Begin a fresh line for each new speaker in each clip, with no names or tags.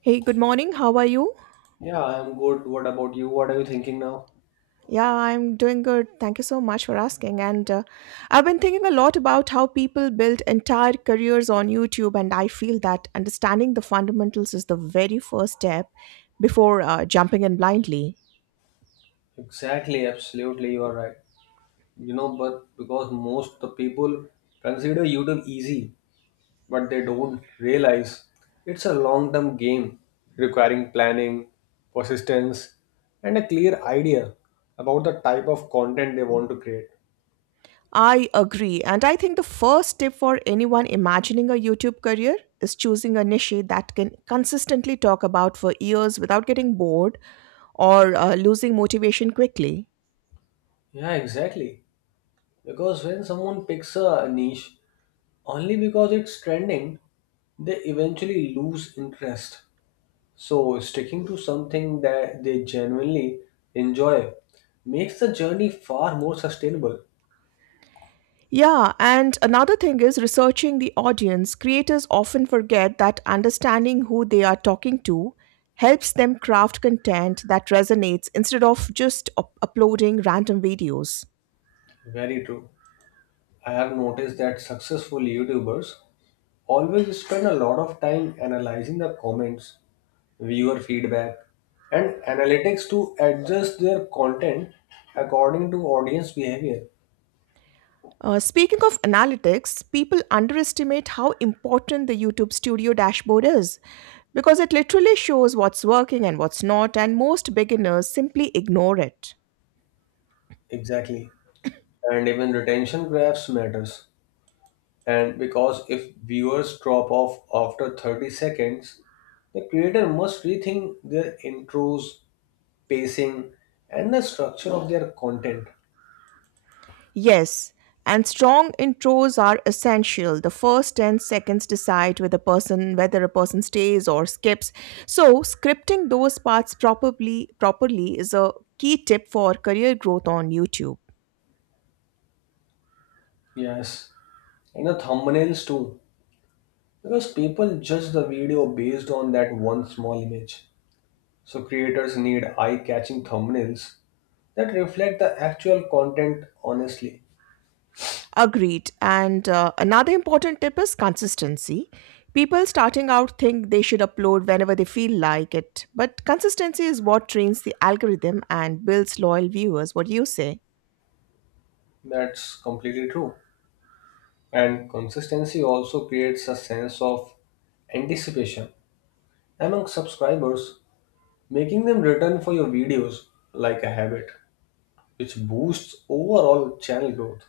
Hey, good morning. How are you?
Yeah, I'm good. What about you? What are you thinking now?
Yeah, I'm doing good. Thank you so much for asking. And I've been thinking a lot about how people build entire careers on YouTube, and I feel that understanding the fundamentals is the very first step before jumping in blindly.
Exactly, absolutely, you are right. You know, but because most the people consider YouTube easy, but they don't realize it's a long-term game requiring planning, persistence, and a clear idea about the type of content they want to create.
I agree. And I think the first step for anyone imagining a YouTube career is choosing a niche that can consistently talk about for years without getting bored or losing motivation quickly.
Yeah, exactly. Because when someone picks a niche, only because it's trending, they eventually lose interest. So, sticking to something that they genuinely enjoy makes the journey far more sustainable.
Yeah, and another thing is researching the audience. Creators often forget that understanding who they are talking to helps them craft content that resonates instead of just uploading random videos.
Very true. I have noticed that successful YouTubers always spend a lot of time analyzing the comments, viewer feedback, and analytics to adjust their content according to audience behavior.
Speaking of analytics, people underestimate how important the YouTube Studio dashboard is because it literally shows what's working and what's not, and most beginners simply ignore it.
Exactly. And even retention graphs matters. And because if viewers drop off after 30 seconds, the creator must rethink their intros, pacing, and the structure of their content.
Yes, and strong intros are essential. The first 10 seconds decide whether a person stays or skips. So, scripting those parts properly is a key tip for career growth on YouTube.
Yes. And the thumbnails too, because people judge the video based on that one small image. So creators need eye-catching thumbnails that reflect the actual content honestly.
Agreed. And Another important tip is consistency. People starting out think they should upload whenever they feel like it, but consistency is what trains the algorithm and builds loyal viewers. What do you say?
That's completely true. And consistency also creates a sense of anticipation among subscribers, making them return for your videos like a habit, which boosts overall channel growth.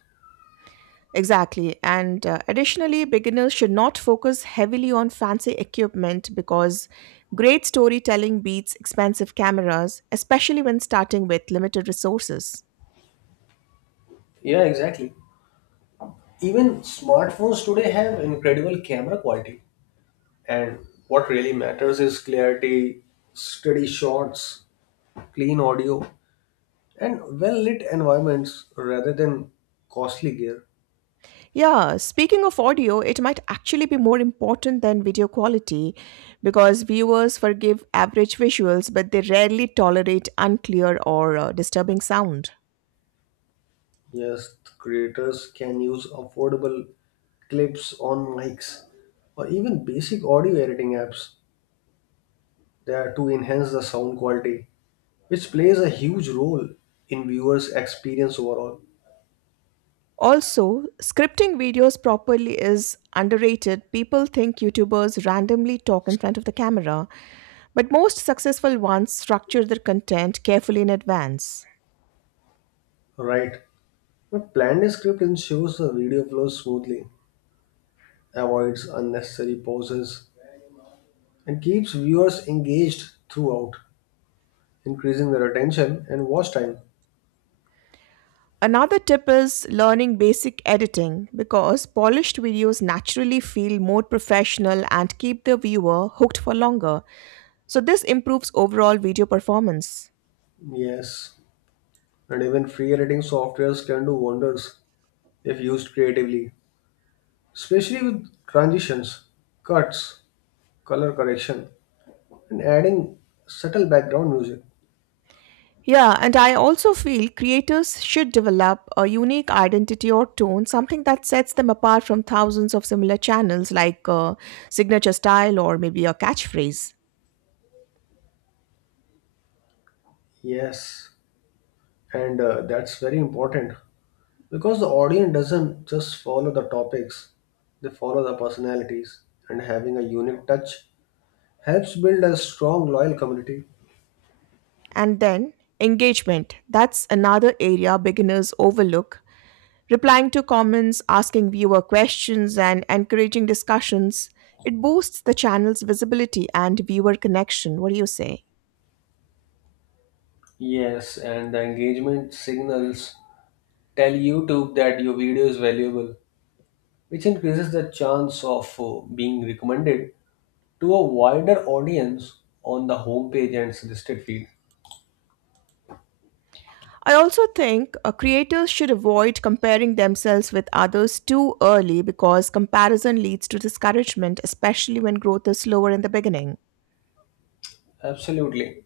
Exactly. And Additionally, beginners should not focus heavily on fancy equipment because great storytelling beats expensive cameras, especially when starting with limited resources.
Yeah, exactly. Even smartphones today have incredible camera quality, and what really matters is clarity, steady shots, clean audio, and well lit environments rather than costly gear.
Yeah, speaking of audio, it might actually be more important than video quality because viewers forgive average visuals, but they rarely tolerate unclear or disturbing sound.
Yes, creators can use affordable clips on mics or even basic audio editing apps there to enhance the sound quality, which plays a huge role in viewers' experience overall.
Also, scripting videos properly is underrated. People think YouTubers randomly talk in front of the camera, but most successful ones structure their content carefully in advance.
Right. A planned script ensures the video flows smoothly, avoids unnecessary pauses, and keeps viewers engaged throughout, increasing their attention and watch time.
Another tip is learning basic editing because polished videos naturally feel more professional and keep the viewer hooked for longer. So, this improves overall video performance.
Yes, and even free editing softwares can do wonders if used creatively, especially with transitions, cuts, color correction, and adding subtle background music.
Yeah, and I also feel creators should develop a unique identity or tone, something that sets them apart from thousands of similar channels like a signature style or maybe a catchphrase.
Yes, and that's very important because the audience doesn't just follow the topics, they follow the personalities, and having a unique touch helps build a strong loyal community.
And then engagement. That's another area beginners overlook. Replying to comments, asking viewer questions, and encouraging discussions, it boosts the channel's visibility and viewer connection. What do you say?
Yes, and the engagement signals tell YouTube that your video is valuable, which increases the chance of being recommended to a wider audience on the homepage and suggested feed.
I also think creators should avoid comparing themselves with others too early because comparison leads to discouragement, especially when growth is slower in the beginning.
Absolutely,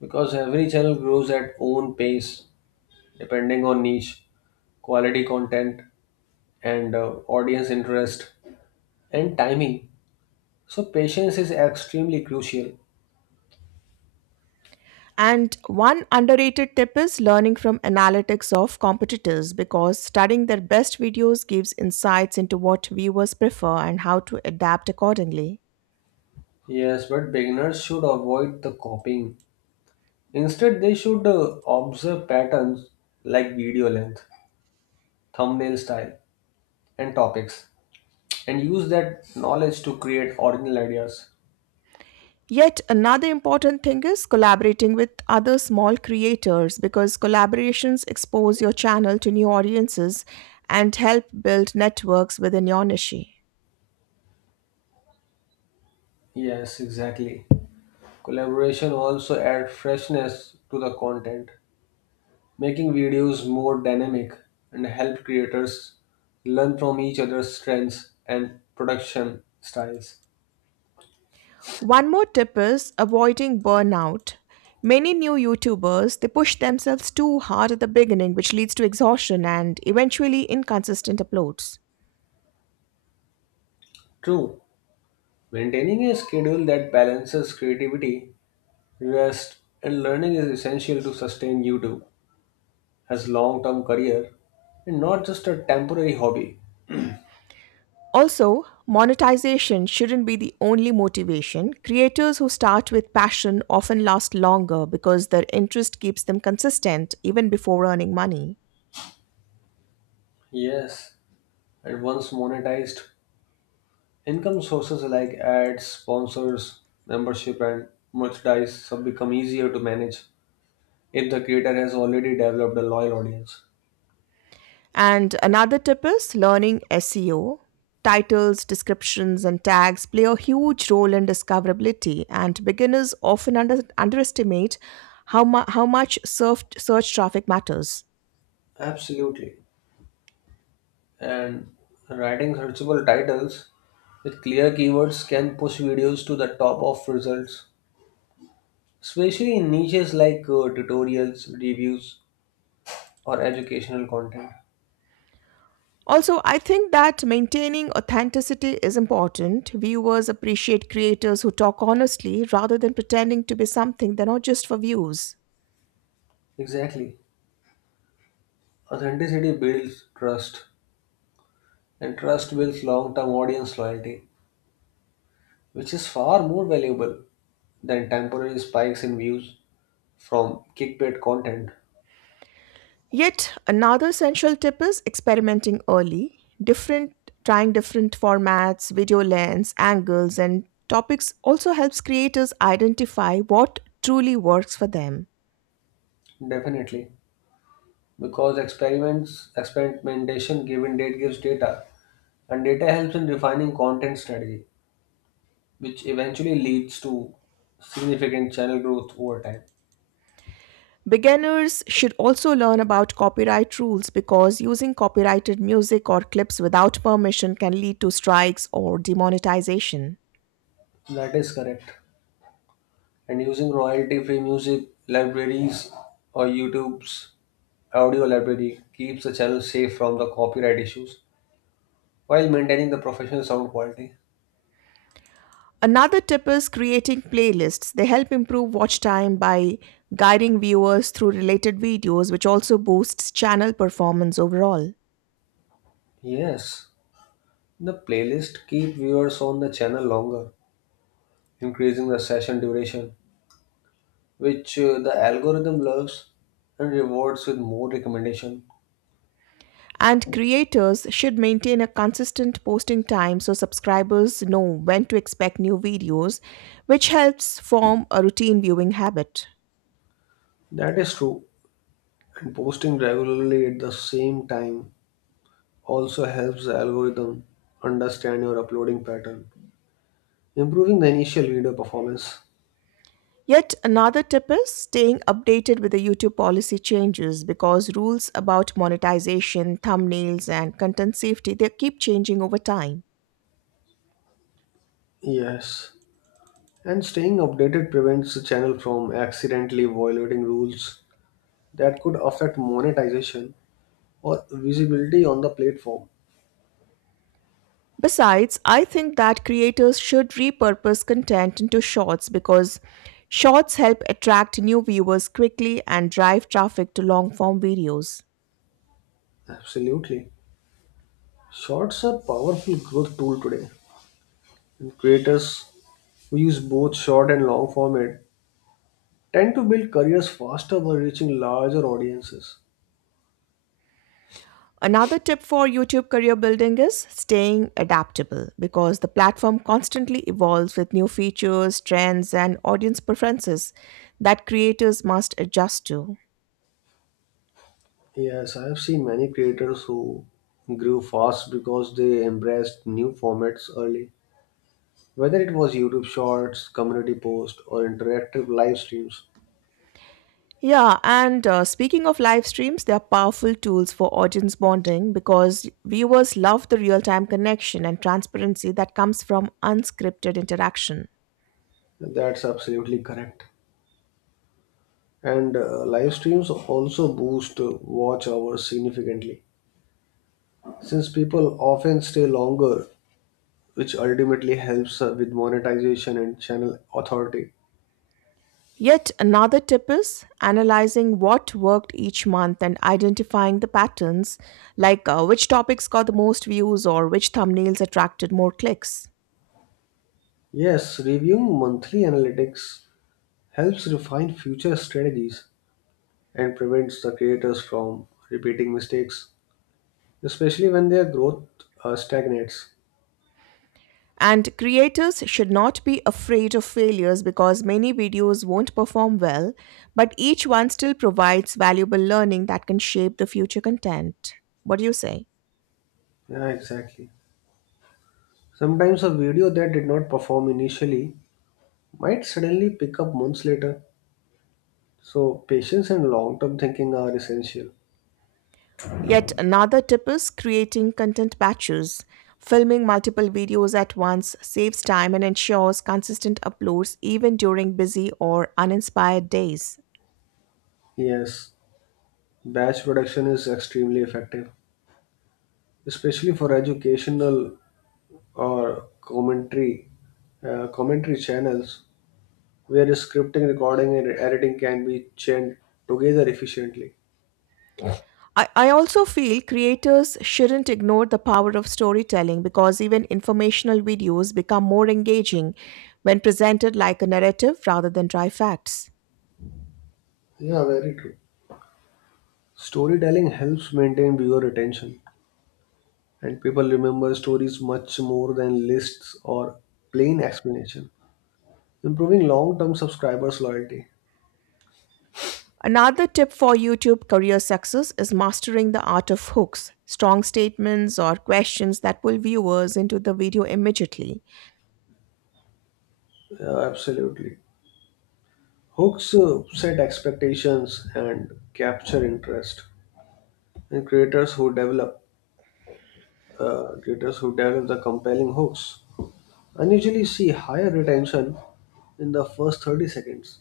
because every channel grows at own pace depending on niche, quality content, and audience interest and timing. So, patience is extremely crucial.
And one underrated tip is learning from analytics of competitors because studying their best videos gives insights into what viewers prefer and how to adapt accordingly.
Yes, but beginners should avoid the copying. Instead, they should observe patterns like video length, thumbnail style, and topics, and use that knowledge to create original ideas.
Yet another important thing is collaborating with other small creators because collaborations expose your channel to new audiences and help build networks within your niche.
Yes, exactly. Collaboration also adds freshness to the content, making videos more dynamic and help creators learn from each other's strengths and production styles.
One more tip is avoiding burnout. Many new YouTubers, they push themselves too hard at the beginning, which leads to exhaustion and eventually inconsistent uploads.
True, maintaining a schedule that balances creativity, rest, and learning is essential to sustain YouTube as long-term career and not just a temporary hobby.
Also, monetization shouldn't be the only motivation. Creators who start with passion often last longer because their interest keeps them consistent even before earning money.
Yes, and once monetized, income sources like ads, sponsors, membership, and merchandise have become easier to manage if the creator has already developed a loyal audience.
And another tip is learning SEO. Titles, descriptions, and tags play a huge role in discoverability, and beginners often underestimate how much search traffic matters.
Absolutely. And writing searchable titles with clear keywords can push videos to the top of results, especially in niches like tutorials, reviews, or educational content.
Also, I think that maintaining authenticity is important. Viewers appreciate creators who talk honestly rather than pretending to be something they're not just for views.
Exactly. Authenticity builds trust, and trust builds long term audience loyalty, which is far more valuable than temporary spikes in views from clickbait content.
Yet another essential tip is experimenting early. Different Trying different formats, video lens, angles and topics also helps creators identify what truly works for them.
Definitely. Because experiments experimentation given date gives data, and data helps in refining content strategy, which eventually leads to significant channel growth over time.
Beginners should also learn about copyright rules because using copyrighted music or clips without permission can lead to strikes or demonetization.
That is correct. And using royalty free music libraries or YouTube's audio library keeps the channel safe from the copyright issues while maintaining the professional sound quality.
Another tip is creating playlists. They help improve watch time by guiding viewers through related videos, which also boosts channel performance overall.
Yes, the playlist keep viewers on the channel longer, increasing the session duration, which the algorithm loves and rewards with more recommendation.
And creators should maintain a consistent posting time so subscribers know when to expect new videos, which helps form a routine viewing habit.
That is true. And posting regularly at the same time also helps the algorithm understand your uploading pattern, improving the initial video performance.
Yet another tip is staying updated with the YouTube policy changes because rules about monetization, thumbnails and content safety they keep changing over time.
Yes. And staying updated prevents the channel from accidentally violating rules that could affect monetization or visibility on the platform.
Besides, I think that creators should repurpose content into shorts because shorts help attract new viewers quickly and drive traffic to long form videos.
Absolutely. Shorts are powerful growth tool today. And creators who use both short and long format tend to build careers faster by reaching larger audiences.
Another tip for YouTube career building is staying adaptable because the platform constantly evolves with new features, trends, and audience preferences that creators must adjust to.
Yes, I have seen many creators who grew fast because they embraced new formats early, whether it was YouTube Shorts, community posts, or interactive live streams.
Yeah, and Speaking of live streams, they are powerful tools for audience bonding because viewers love the real time connection and transparency that comes from unscripted interaction.
That's absolutely correct. And live streams also boost watch hours significantly, since people often stay longer, which ultimately helps with monetization and channel authority.
Yet another tip is analyzing what worked each month and identifying the patterns, like which topics got the most views or which thumbnails attracted more clicks.
Yes, reviewing monthly analytics helps refine future strategies and prevents the creators from repeating mistakes, especially when their growth stagnates.
And creators should not be afraid of failures because many videos won't perform well, but each one still provides valuable learning that can shape the future content. What do you say?
Yeah, exactly. Sometimes a video that did not perform initially might suddenly pick up months later, so patience and long term thinking are essential.
Yet another tip is creating content batches. Filming multiple videos at once saves time and ensures consistent uploads even during busy or uninspired days.
Yes, batch production is extremely effective, especially for educational or commentary channels where scripting, recording, and editing can be chained together efficiently.
I also feel creators shouldn't ignore the power of storytelling because even informational videos become more engaging when presented like a narrative rather than dry facts.
Yeah, very true. Storytelling helps maintain viewer attention, and people remember stories much more than lists or plain explanation, improving long term subscribers' loyalty.
Another tip for YouTube career success is mastering the art of hooks, strong statements, or questions that pull viewers into the video immediately.
Yeah, absolutely. Hooks set expectations and capture interest, and creators who develop the compelling hooks unusually see higher retention in the first 30 seconds.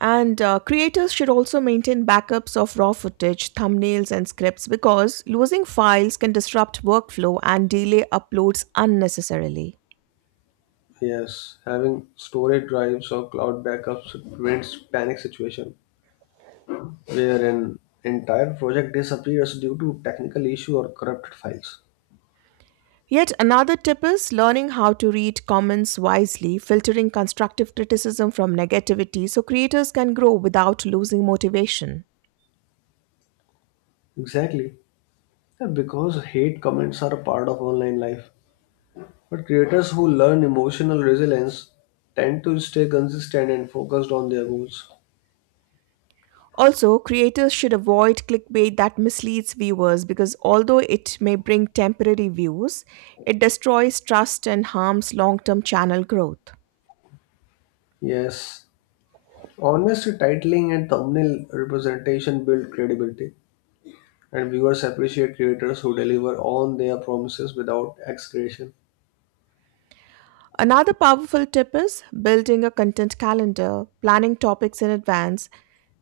And Creators should also maintain backups of raw footage, thumbnails, and scripts because losing files can disrupt workflow and delay uploads unnecessarily.
Yes, having storage drives or cloud backups prevents panic situation where an entire project disappears due to technical issue or corrupted files.
Yet another tip is learning how to read comments wisely, filtering constructive criticism from negativity so creators can grow without losing motivation.
Exactly. And because hate comments are a part of online life. But creators who learn emotional resilience tend to stay consistent and focused on their goals.
Also, creators should avoid clickbait that misleads viewers because although it may bring temporary views, it destroys trust and harms long term channel growth.
Yes. Honest titling and thumbnail representation build credibility, and viewers appreciate creators who deliver on their promises without exaggeration.
Another powerful tip is building a content calendar, planning topics in advance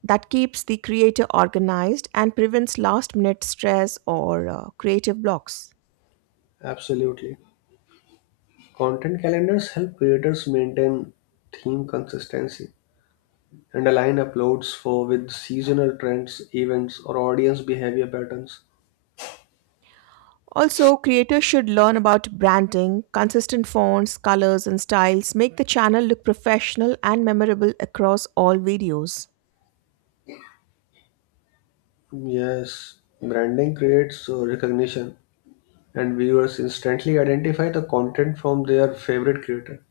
that keeps the creator organized and prevents last minute stress or creative blocks.
Absolutely. Content calendars help creators maintain theme consistency and align uploads for with seasonal trends, events, or audience behavior patterns.
Also, creators should learn about branding. Consistent fonts, colors, and styles make the channel look professional and memorable across all videos.
Yes, branding creates recognition, and viewers instantly identify the content from their favorite creator,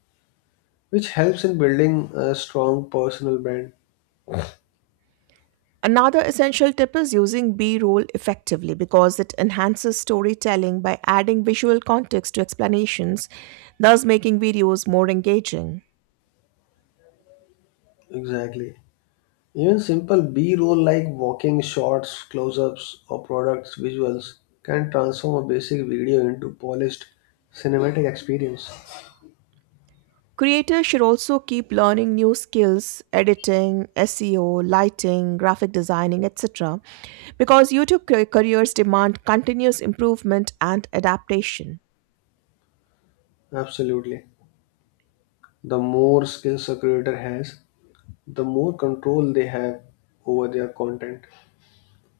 which helps in building a strong personal brand.
Another essential tip is using B roll effectively because it enhances storytelling by adding visual context to explanations, thus making videos more engaging.
Exactly. Even simple B roll like walking shots, close ups, or products visuals can transform a basic video into polished cinematic experience.
Creators should also keep learning new skills, editing, SEO, lighting, graphic designing, etc., because YouTube careers demand continuous improvement and adaptation.
Absolutely. The more skills a creator has, the more control they have over their content,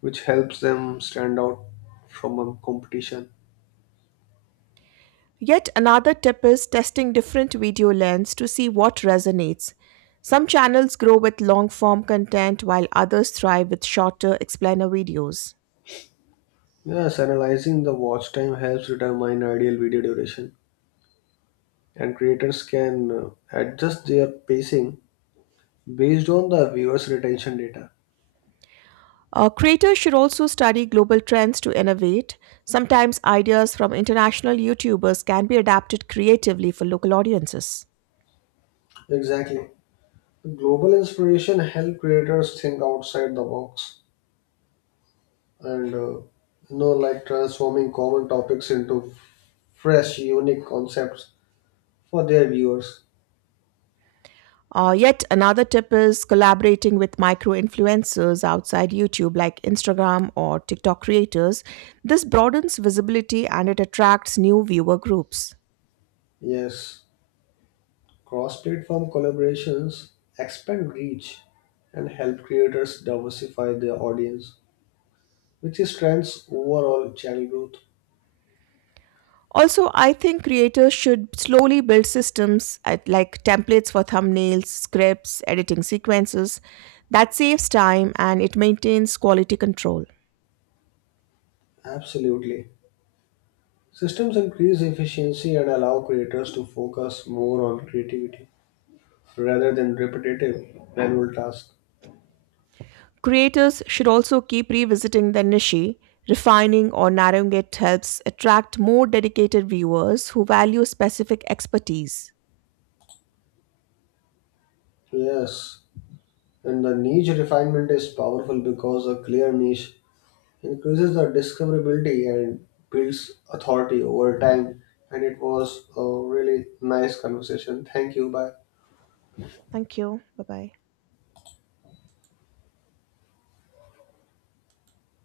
which helps them stand out from a competition.
Yet another tip is testing different video lens to see what resonates. Some channels grow with long form content while others thrive with shorter explainer videos.
Yes, analyzing the watch time helps determine ideal video duration, and creators can adjust their pacing based on the viewers' retention data.
Creators should also study global trends to innovate. Sometimes ideas from international YouTubers can be adapted creatively for local audiences.
Exactly. Global inspiration help creators think outside the box and like transforming common topics into fresh, unique concepts for their viewers.
Yet another tip is collaborating with micro influencers outside YouTube, like Instagram or TikTok creators. This broadens visibility and it attracts new viewer groups.
Yes, cross-platform collaborations expand reach and help creators diversify their audience, which strengthens overall channel growth.
Also, I think creators should slowly build systems like templates for thumbnails, scripts, editing sequences. That saves time and it maintains quality control.
Absolutely. Systems increase efficiency and allow creators to focus more on creativity rather than repetitive manual tasks.
Creators should also keep revisiting their niche, refining or narrowing it helps attract more dedicated viewers who value specific expertise.
Yes, and the niche refinement is powerful because a clear niche increases the discoverability and builds authority over time. And it was a really nice conversation. Thank you. Bye.
Thank you. Bye bye.